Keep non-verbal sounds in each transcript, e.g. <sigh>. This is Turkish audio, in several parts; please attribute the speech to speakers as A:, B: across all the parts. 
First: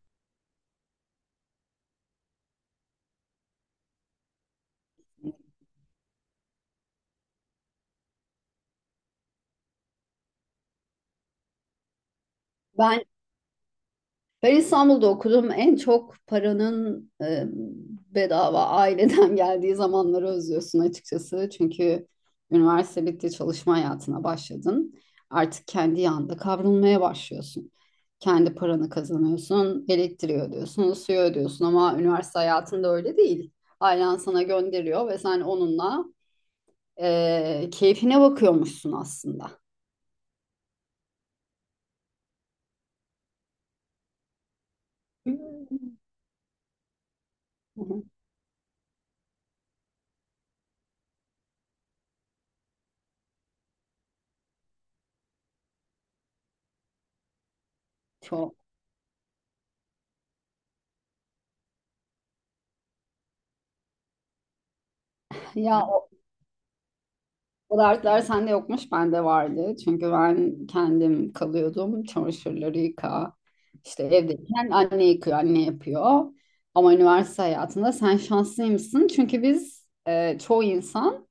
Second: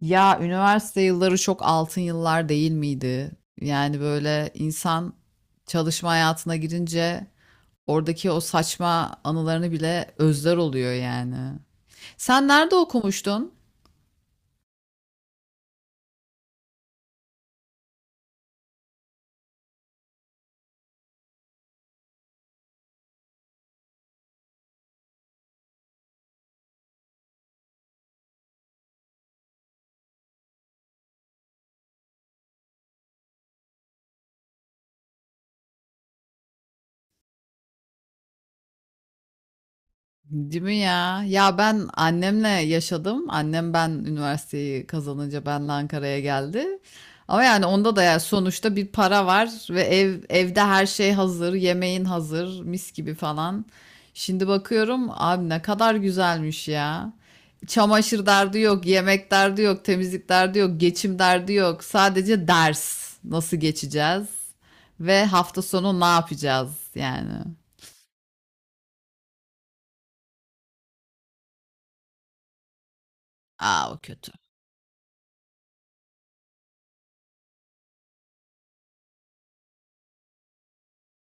A: Ya üniversite yılları çok altın yıllar değil miydi? Yani böyle insan çalışma hayatına girince oradaki o saçma anılarını bile özler oluyor yani. Sen nerede
B: Ben
A: okumuştun?
B: ben İstanbul'da okudum. En çok paranın bedava aileden <laughs> geldiği zamanları özlüyorsun açıkçası. Çünkü üniversite bitti, çalışma hayatına başladın. Artık kendi yanında kavrulmaya başlıyorsun. Kendi paranı kazanıyorsun, elektriği ödüyorsun, suyu ödüyorsun ama üniversite hayatında öyle değil. Ailen sana gönderiyor ve sen onunla keyfine bakıyormuşsun aslında.
A: Değil mi ya? Ya ben annemle yaşadım. Annem ben üniversiteyi
B: Hı
A: kazanınca benle Ankara'ya geldi. Ama yani onda da
B: hı.
A: yani sonuçta bir para var ve evde her şey hazır, yemeğin hazır, mis gibi falan. Şimdi bakıyorum abi ne kadar güzelmiş ya. Çamaşır
B: Çok.
A: derdi yok, yemek derdi yok, temizlik derdi yok, geçim derdi yok. Sadece ders nasıl geçeceğiz ve hafta
B: Ya,
A: sonu ne yapacağız yani.
B: o dertler sende yokmuş, bende vardı. Çünkü ben kendim kalıyordum. Çamaşırları yıka.
A: Aa o
B: İşte
A: kötü.
B: evdeyken anne yıkıyor, anne yapıyor. Ama üniversite hayatında sen şanslıymışsın. Çünkü biz çoğu insan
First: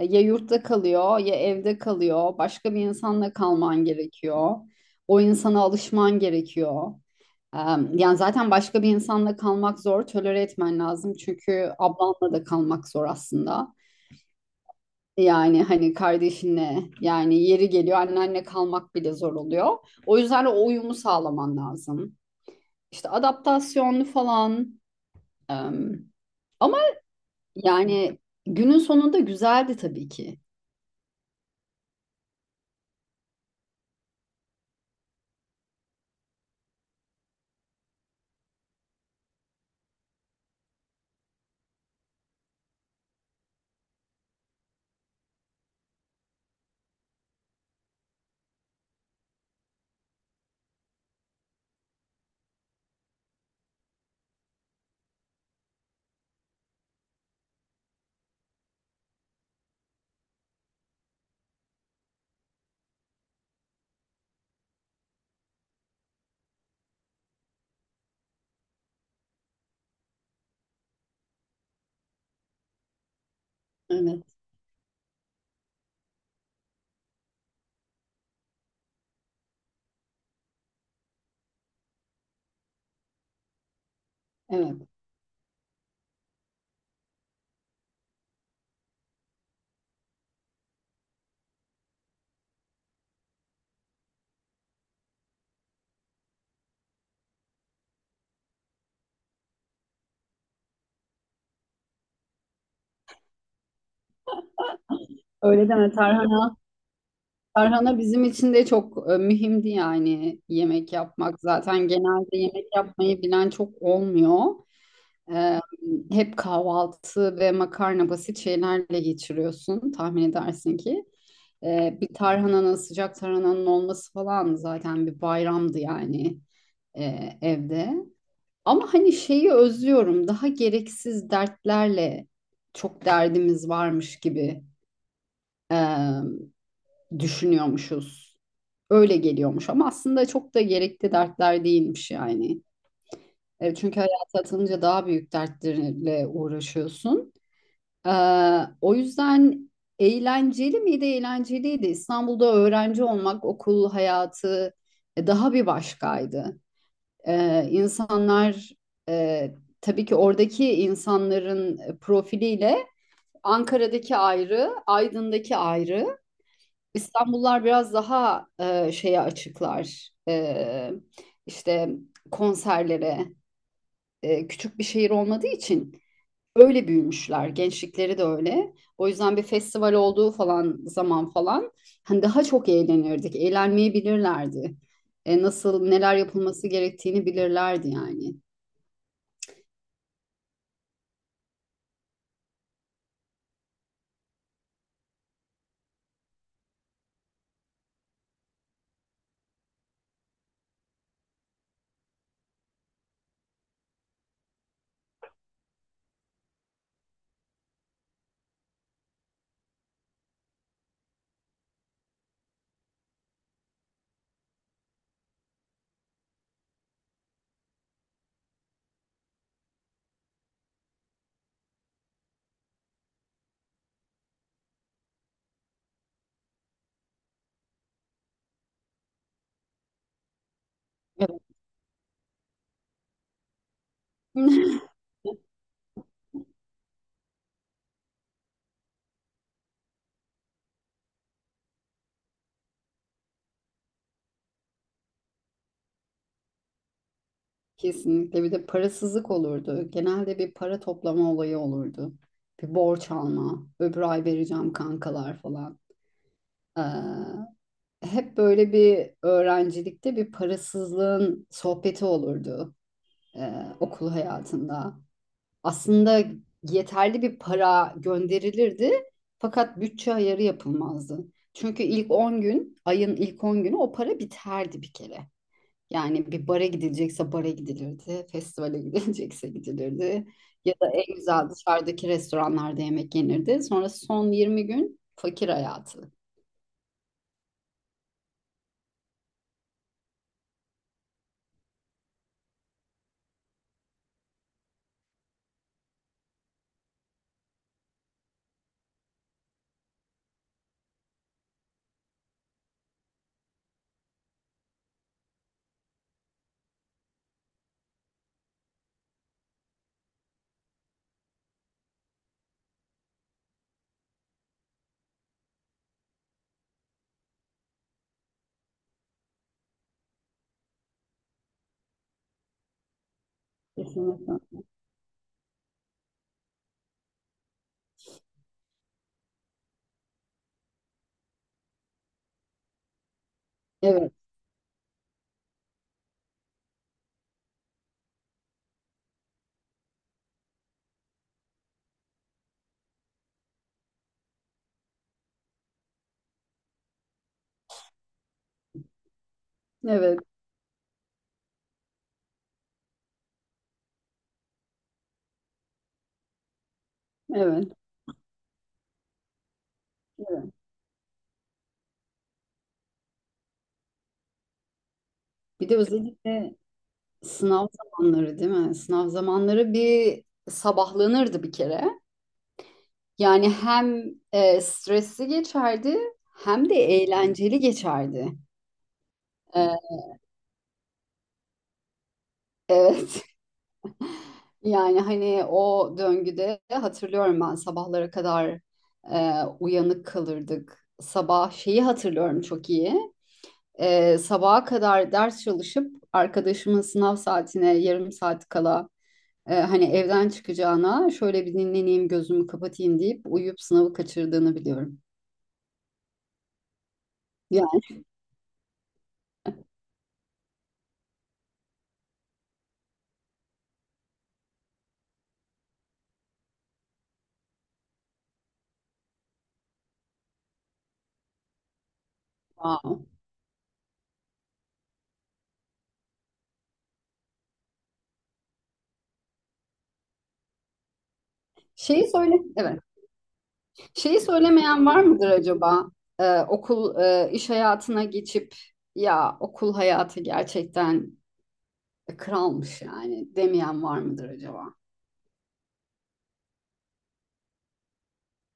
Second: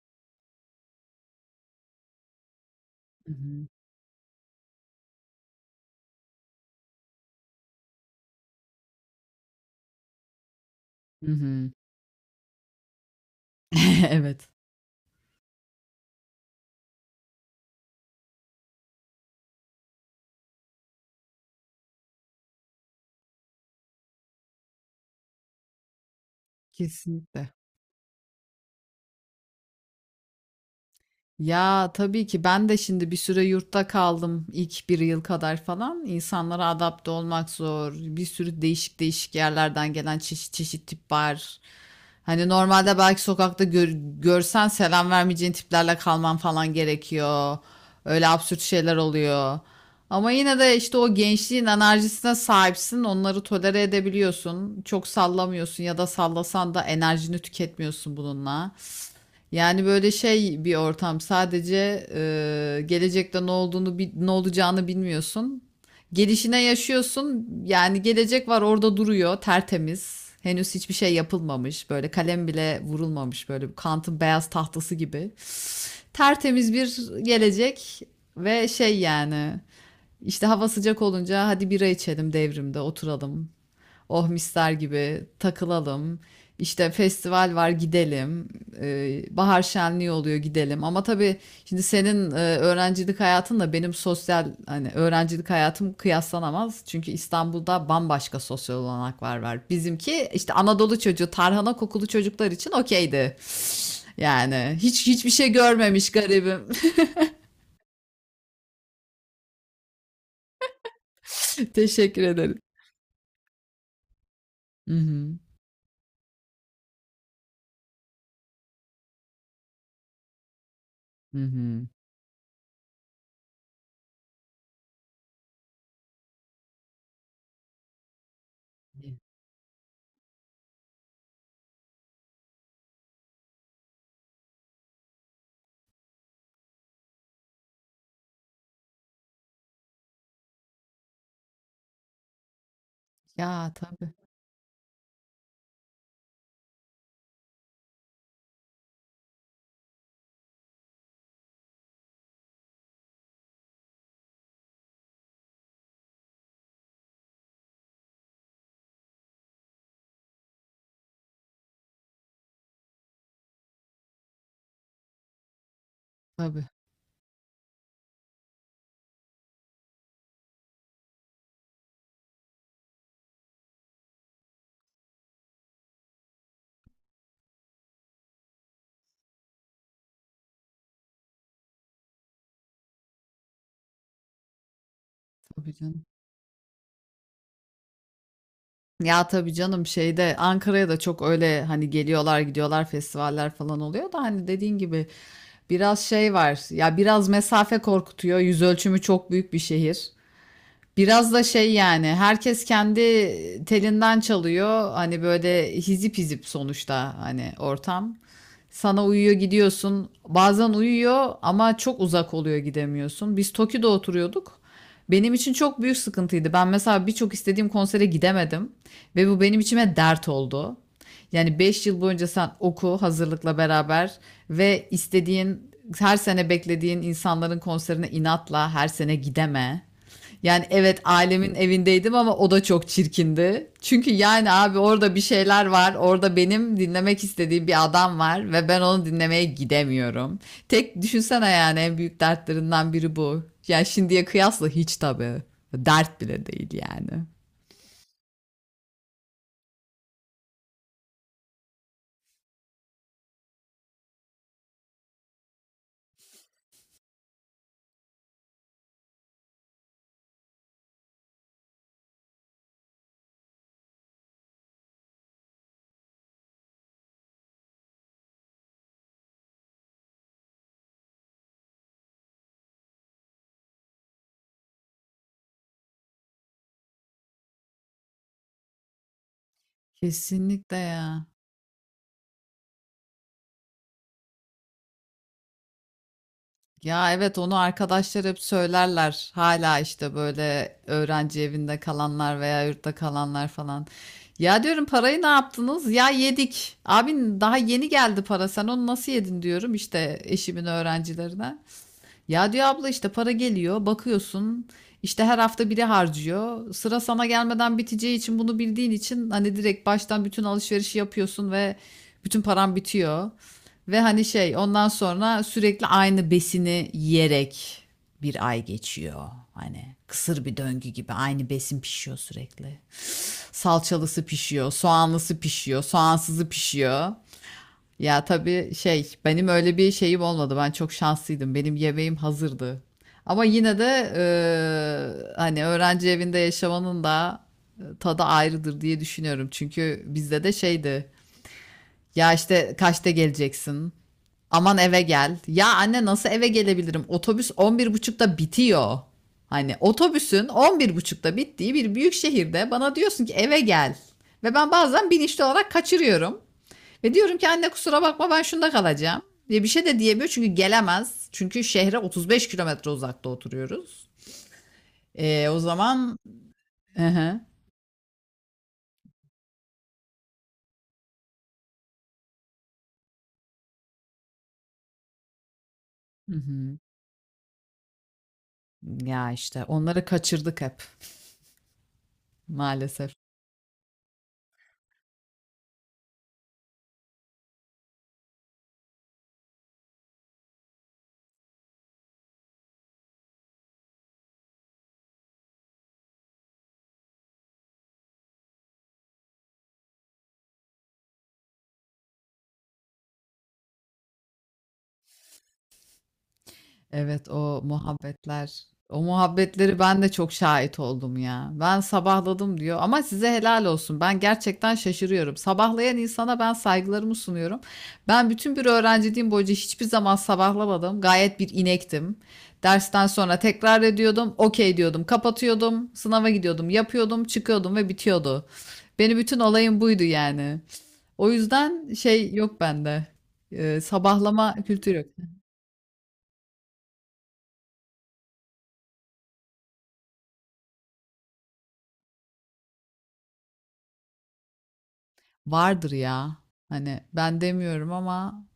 B: ya yurtta kalıyor ya evde kalıyor. Başka bir
A: Hı
B: insanla
A: hı.
B: kalman gerekiyor. O insana alışman gerekiyor. E, yani zaten başka bir insanla kalmak zor. Tolere etmen lazım.
A: Hı hı.
B: Çünkü ablanla da kalmak zor aslında.
A: <laughs> Evet.
B: Yani hani kardeşinle yani yeri geliyor annenle kalmak bile zor oluyor. O yüzden o uyumu sağlaman lazım. İşte adaptasyonlu falan. em, ama
A: Kesinlikle.
B: yani günün sonunda güzeldi tabii ki.
A: Ya, tabii ki ben de şimdi bir süre yurtta kaldım ilk bir yıl kadar falan. İnsanlara adapte olmak zor. Bir sürü değişik değişik yerlerden gelen çeşit çeşit tip var. Hani normalde belki sokakta görsen selam vermeyeceğin tiplerle kalman falan gerekiyor. Öyle absürt şeyler oluyor. Ama yine de işte o gençliğin enerjisine sahipsin. Onları tolere edebiliyorsun. Çok sallamıyorsun ya da sallasan da enerjini tüketmiyorsun bununla. Yani böyle şey bir ortam sadece gelecekte ne olduğunu ne olacağını bilmiyorsun. Gelişine yaşıyorsun. Yani gelecek var orada duruyor tertemiz. Henüz hiçbir şey yapılmamış. Böyle kalem bile vurulmamış. Böyle Kant'ın
B: Evet,
A: beyaz tahtası gibi. Tertemiz bir gelecek ve şey yani işte hava sıcak olunca hadi bira içelim devrimde oturalım. Oh mister
B: evet.
A: gibi takılalım. İşte festival var gidelim. Bahar şenliği oluyor gidelim. Ama tabii şimdi senin öğrencilik hayatınla benim sosyal hani öğrencilik hayatım kıyaslanamaz. Çünkü İstanbul'da bambaşka sosyal olanaklar var. Bizimki işte Anadolu çocuğu, tarhana kokulu çocuklar için okeydi. Yani hiç hiçbir şey
B: Öyle deme
A: görmemiş
B: Tarhana.
A: garibim.
B: Tarhana bizim için de çok mühimdi yani yemek yapmak.
A: <laughs>
B: Zaten
A: Teşekkür
B: genelde
A: ederim.
B: yemek yapmayı bilen çok olmuyor.
A: Hı hı.
B: Em, hep kahvaltı ve makarna basit şeylerle geçiriyorsun tahmin edersin ki.
A: Hı hı.
B: Bir tarhananın, sıcak tarhananın olması falan zaten bir bayramdı yani evde. Ama hani şeyi özlüyorum, daha gereksiz dertlerle çok derdimiz varmış gibi e, düşünüyormuşuz. Öyle geliyormuş ama aslında çok da gerekli dertler değilmiş yani.
A: Ya
B: Çünkü
A: tabii
B: hayata atılınca daha büyük dertlerle uğraşıyorsun. Ee, o yüzden eğlenceli miydi? Eğlenceliydi. İstanbul'da öğrenci olmak, okul hayatı daha bir başkaydı. İnsanlar e, tabii ki oradaki insanların profiliyle Ankara'daki ayrı, Aydın'daki ayrı.
A: tabii
B: İstanbullular biraz daha şeye açıklar. İşte konserlere, küçük bir şehir olmadığı için öyle büyümüşler. Gençlikleri de öyle. O yüzden bir festival olduğu falan zaman falan hani daha çok eğlenirdik. Eğlenmeyi bilirlerdi.
A: tabii
B: Nasıl
A: canım.
B: neler yapılması gerektiğini bilirlerdi yani.
A: Ya tabii canım şeyde Ankara'ya da çok öyle hani geliyorlar gidiyorlar festivaller falan oluyor da hani dediğin gibi biraz şey var ya biraz mesafe korkutuyor, yüz ölçümü çok büyük bir şehir. Biraz da şey yani herkes kendi telinden çalıyor. Hani böyle hizip hizip sonuçta hani ortam. Sana uyuyor gidiyorsun. Bazen uyuyor ama çok uzak oluyor gidemiyorsun. Biz Toki'de oturuyorduk. Benim için çok büyük sıkıntıydı. Ben mesela birçok istediğim konsere gidemedim ve bu benim içime dert oldu. Yani 5 yıl boyunca sen oku hazırlıkla beraber ve istediğin her sene beklediğin insanların konserine inatla her sene gideme. Yani evet
B: Evet.
A: ailemin evindeydim ama o da çok çirkindi. Çünkü yani abi
B: <laughs>
A: orada bir şeyler var. Orada benim dinlemek istediğim bir adam var ve ben onu dinlemeye gidemiyorum. Tek düşünsene yani en büyük dertlerinden biri bu. Yani şimdiye kıyasla hiç tabii. Dert bile değil yani.
B: Kesinlikle bir de parasızlık olurdu. Genelde bir para toplama olayı olurdu. Bir borç alma, öbür ay vereceğim kankalar falan. Ee, hep böyle bir öğrencilikte bir parasızlığın sohbeti olurdu e, okul hayatında. Aslında yeterli bir para gönderilirdi fakat bütçe ayarı yapılmazdı. Çünkü ilk 10 gün, ayın ilk 10 günü o para biterdi bir kere. Yani bir bara gidilecekse bara gidilirdi, festivale <laughs> gidilecekse gidilirdi ya
A: Kesinlikle
B: da en
A: ya.
B: güzel dışarıdaki restoranlarda yemek yenirdi. Sonra son 20 gün fakir hayatı.
A: Ya evet onu arkadaşlar hep söylerler. Hala işte böyle öğrenci evinde kalanlar veya yurtta kalanlar falan. Ya diyorum parayı ne yaptınız? Ya yedik. Abin daha yeni geldi para. Sen onu nasıl yedin diyorum işte eşimin öğrencilerine. Ya diyor abla işte para geliyor, bakıyorsun. İşte her hafta biri harcıyor. Sıra sana gelmeden biteceği için bunu bildiğin için hani direkt baştan bütün alışverişi yapıyorsun ve bütün paran bitiyor. Ve hani şey ondan sonra sürekli aynı besini yiyerek bir ay geçiyor. Hani kısır bir döngü gibi aynı besin pişiyor sürekli. Salçalısı
B: Kesinlikle.
A: pişiyor, soğanlısı pişiyor, soğansızı pişiyor. Ya tabii şey benim öyle bir şeyim olmadı. Ben çok şanslıydım. Benim yemeğim hazırdı. Ama yine de
B: Evet,
A: hani öğrenci evinde yaşamanın da tadı ayrıdır diye düşünüyorum. Çünkü bizde de şeydi. Ya işte kaçta geleceksin? Aman eve gel. Ya anne nasıl eve gelebilirim? Otobüs 11.30'da bitiyor. Hani
B: evet,
A: otobüsün 11.30'da bittiği bir büyük şehirde bana diyorsun ki eve gel. Ve ben bazen bilinçli olarak kaçırıyorum. Ve diyorum ki anne
B: evet,
A: kusura bakma ben şunda kalacağım. Diye bir şey de diyemiyor
B: evet.
A: çünkü gelemez. Çünkü şehre 35 kilometre uzakta oturuyoruz. O
B: Bir de
A: zaman...
B: özellikle
A: Hı hı.
B: sınav zamanları değil mi? Sınav zamanları bir sabahlanırdı bir kere. Yani hem stresli geçerdi
A: Hı
B: hem de
A: hı.
B: eğlenceli geçerdi.
A: Ya işte
B: E,
A: onları kaçırdık hep maalesef.
B: evet. <laughs> Yani hani o döngüde hatırlıyorum ben sabahlara kadar uyanık kalırdık. Sabah şeyi hatırlıyorum çok iyi. Sabaha kadar ders çalışıp arkadaşımın sınav saatine yarım saat kala hani evden çıkacağına şöyle bir dinleneyim gözümü kapatayım deyip uyuyup sınavı kaçırdığını biliyorum.
A: Evet, o
B: Yani
A: muhabbetler. O muhabbetleri ben de çok şahit oldum ya. Ben sabahladım diyor ama size helal olsun. Ben gerçekten şaşırıyorum. Sabahlayan insana ben saygılarımı sunuyorum. Ben bütün bir öğrenciliğim boyunca hiçbir zaman sabahlamadım. Gayet bir inektim.
B: wow.
A: Dersten sonra tekrar ediyordum. Okey diyordum. Kapatıyordum. Sınava gidiyordum. Yapıyordum. Çıkıyordum ve bitiyordu. Benim bütün olayım buydu yani. O yüzden
B: Şeyi
A: şey
B: söyle,
A: yok
B: evet.
A: bende.
B: Şeyi
A: Sabahlama
B: söylemeyen
A: kültürü
B: var
A: yok.
B: mıdır acaba? Okul iş hayatına geçip ya okul hayatı gerçekten kralmış yani demeyen var mıdır acaba?
A: Vardır ya. Hani ben demiyorum ama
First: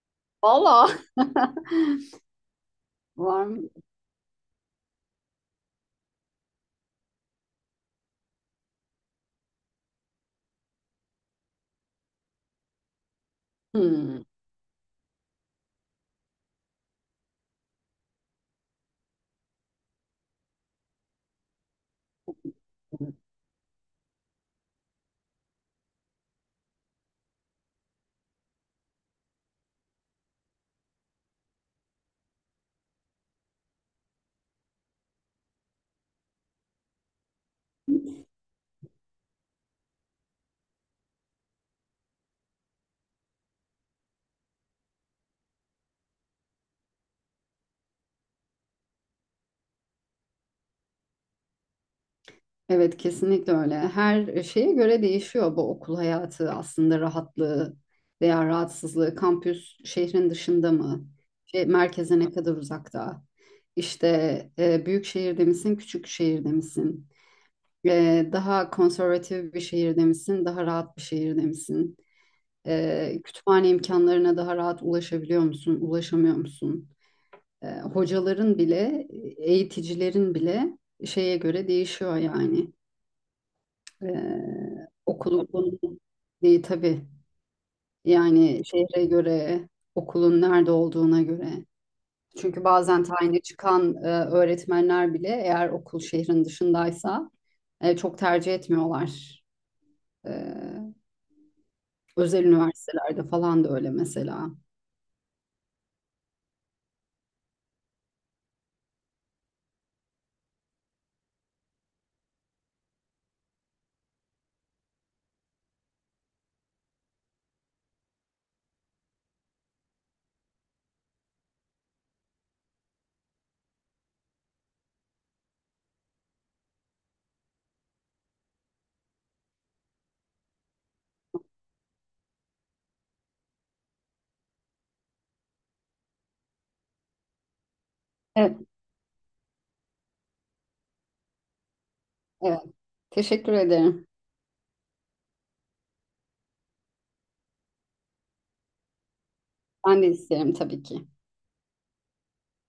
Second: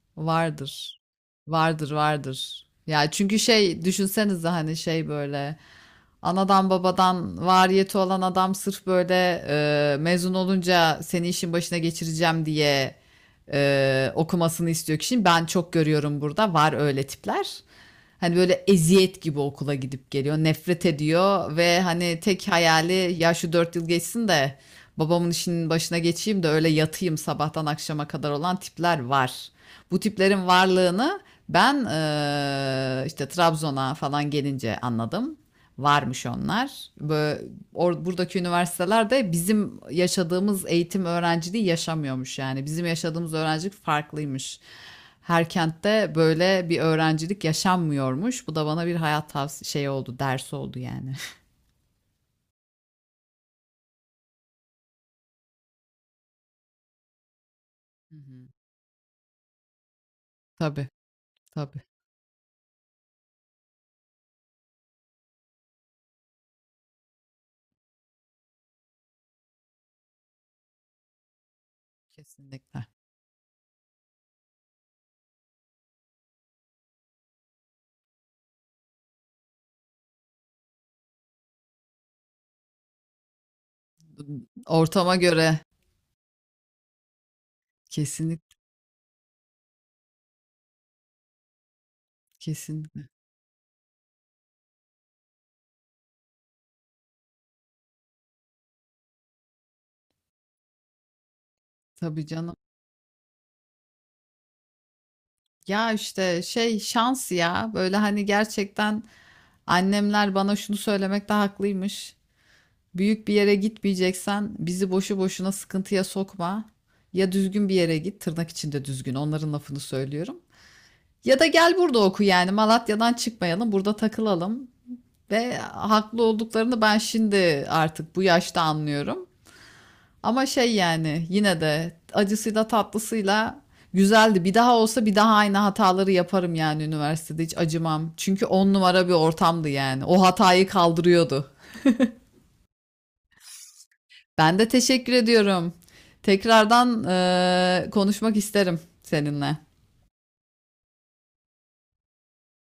B: Valla
A: vardır. Vardır, vardır. Ya
B: <laughs>
A: çünkü
B: var mı?
A: şey düşünsenize hani şey böyle anadan babadan variyeti olan adam sırf böyle mezun olunca seni işin başına geçireceğim diye
B: Hmm.
A: okumasını istiyor kişinin. Ben çok görüyorum burada var öyle tipler. Hani böyle eziyet gibi okula gidip geliyor, nefret ediyor ve hani tek hayali ya şu 4 yıl geçsin de babamın işinin başına geçeyim de öyle yatayım sabahtan akşama kadar olan tipler var. Bu tiplerin varlığını ben işte Trabzon'a falan gelince anladım. Varmış onlar. Bö- Buradaki üniversitelerde bizim yaşadığımız eğitim öğrenciliği yaşamıyormuş yani. Bizim yaşadığımız öğrencilik farklıymış. Her kentte böyle bir öğrencilik yaşanmıyormuş. Bu da bana bir hayat tavsiye şey oldu, ders oldu yani.
B: Evet kesinlikle öyle. Her şeye göre değişiyor bu okul hayatı aslında rahatlığı
A: Hı
B: veya
A: hı.
B: rahatsızlığı. Kampüs şehrin dışında
A: Tabii,
B: mı? Şey,
A: tabii.
B: merkeze ne kadar uzakta? İşte büyük şehirde misin, küçük şehirde misin? Daha konservatif bir şehirde misin, daha rahat bir şehirde misin?
A: Kesinlikle.
B: Kütüphane imkanlarına daha rahat ulaşabiliyor musun, ulaşamıyor musun? Hocaların bile, eğiticilerin bile şeye göre değişiyor yani.
A: Ortama
B: Okulun
A: göre.
B: konumu tabii
A: Kesinlikle,
B: yani şehre göre, okulun nerede olduğuna göre. Çünkü bazen
A: kesinlikle.
B: tayini çıkan öğretmenler bile eğer okul şehrin dışındaysa çok tercih etmiyorlar. Ee,
A: Tabii
B: özel
A: canım.
B: üniversitelerde falan da öyle mesela.
A: Ya işte şey şans ya. Böyle hani gerçekten annemler bana şunu söylemekte haklıymış. Büyük bir yere gitmeyeceksen bizi boşu boşuna sıkıntıya sokma. Ya düzgün bir yere git, tırnak içinde düzgün. Onların lafını söylüyorum. Ya da gel burada oku yani. Malatya'dan çıkmayalım, burada takılalım. Ve haklı olduklarını ben şimdi artık bu yaşta anlıyorum. Ama şey yani yine de acısıyla tatlısıyla güzeldi. Bir daha olsa bir daha aynı hataları yaparım yani üniversitede hiç acımam. Çünkü
B: Evet,
A: on numara bir ortamdı yani. O hatayı kaldırıyordu.
B: evet. Teşekkür ederim.
A: Ben de teşekkür ediyorum. Tekrardan konuşmak isterim seninle.
B: Ben de isterim tabii ki.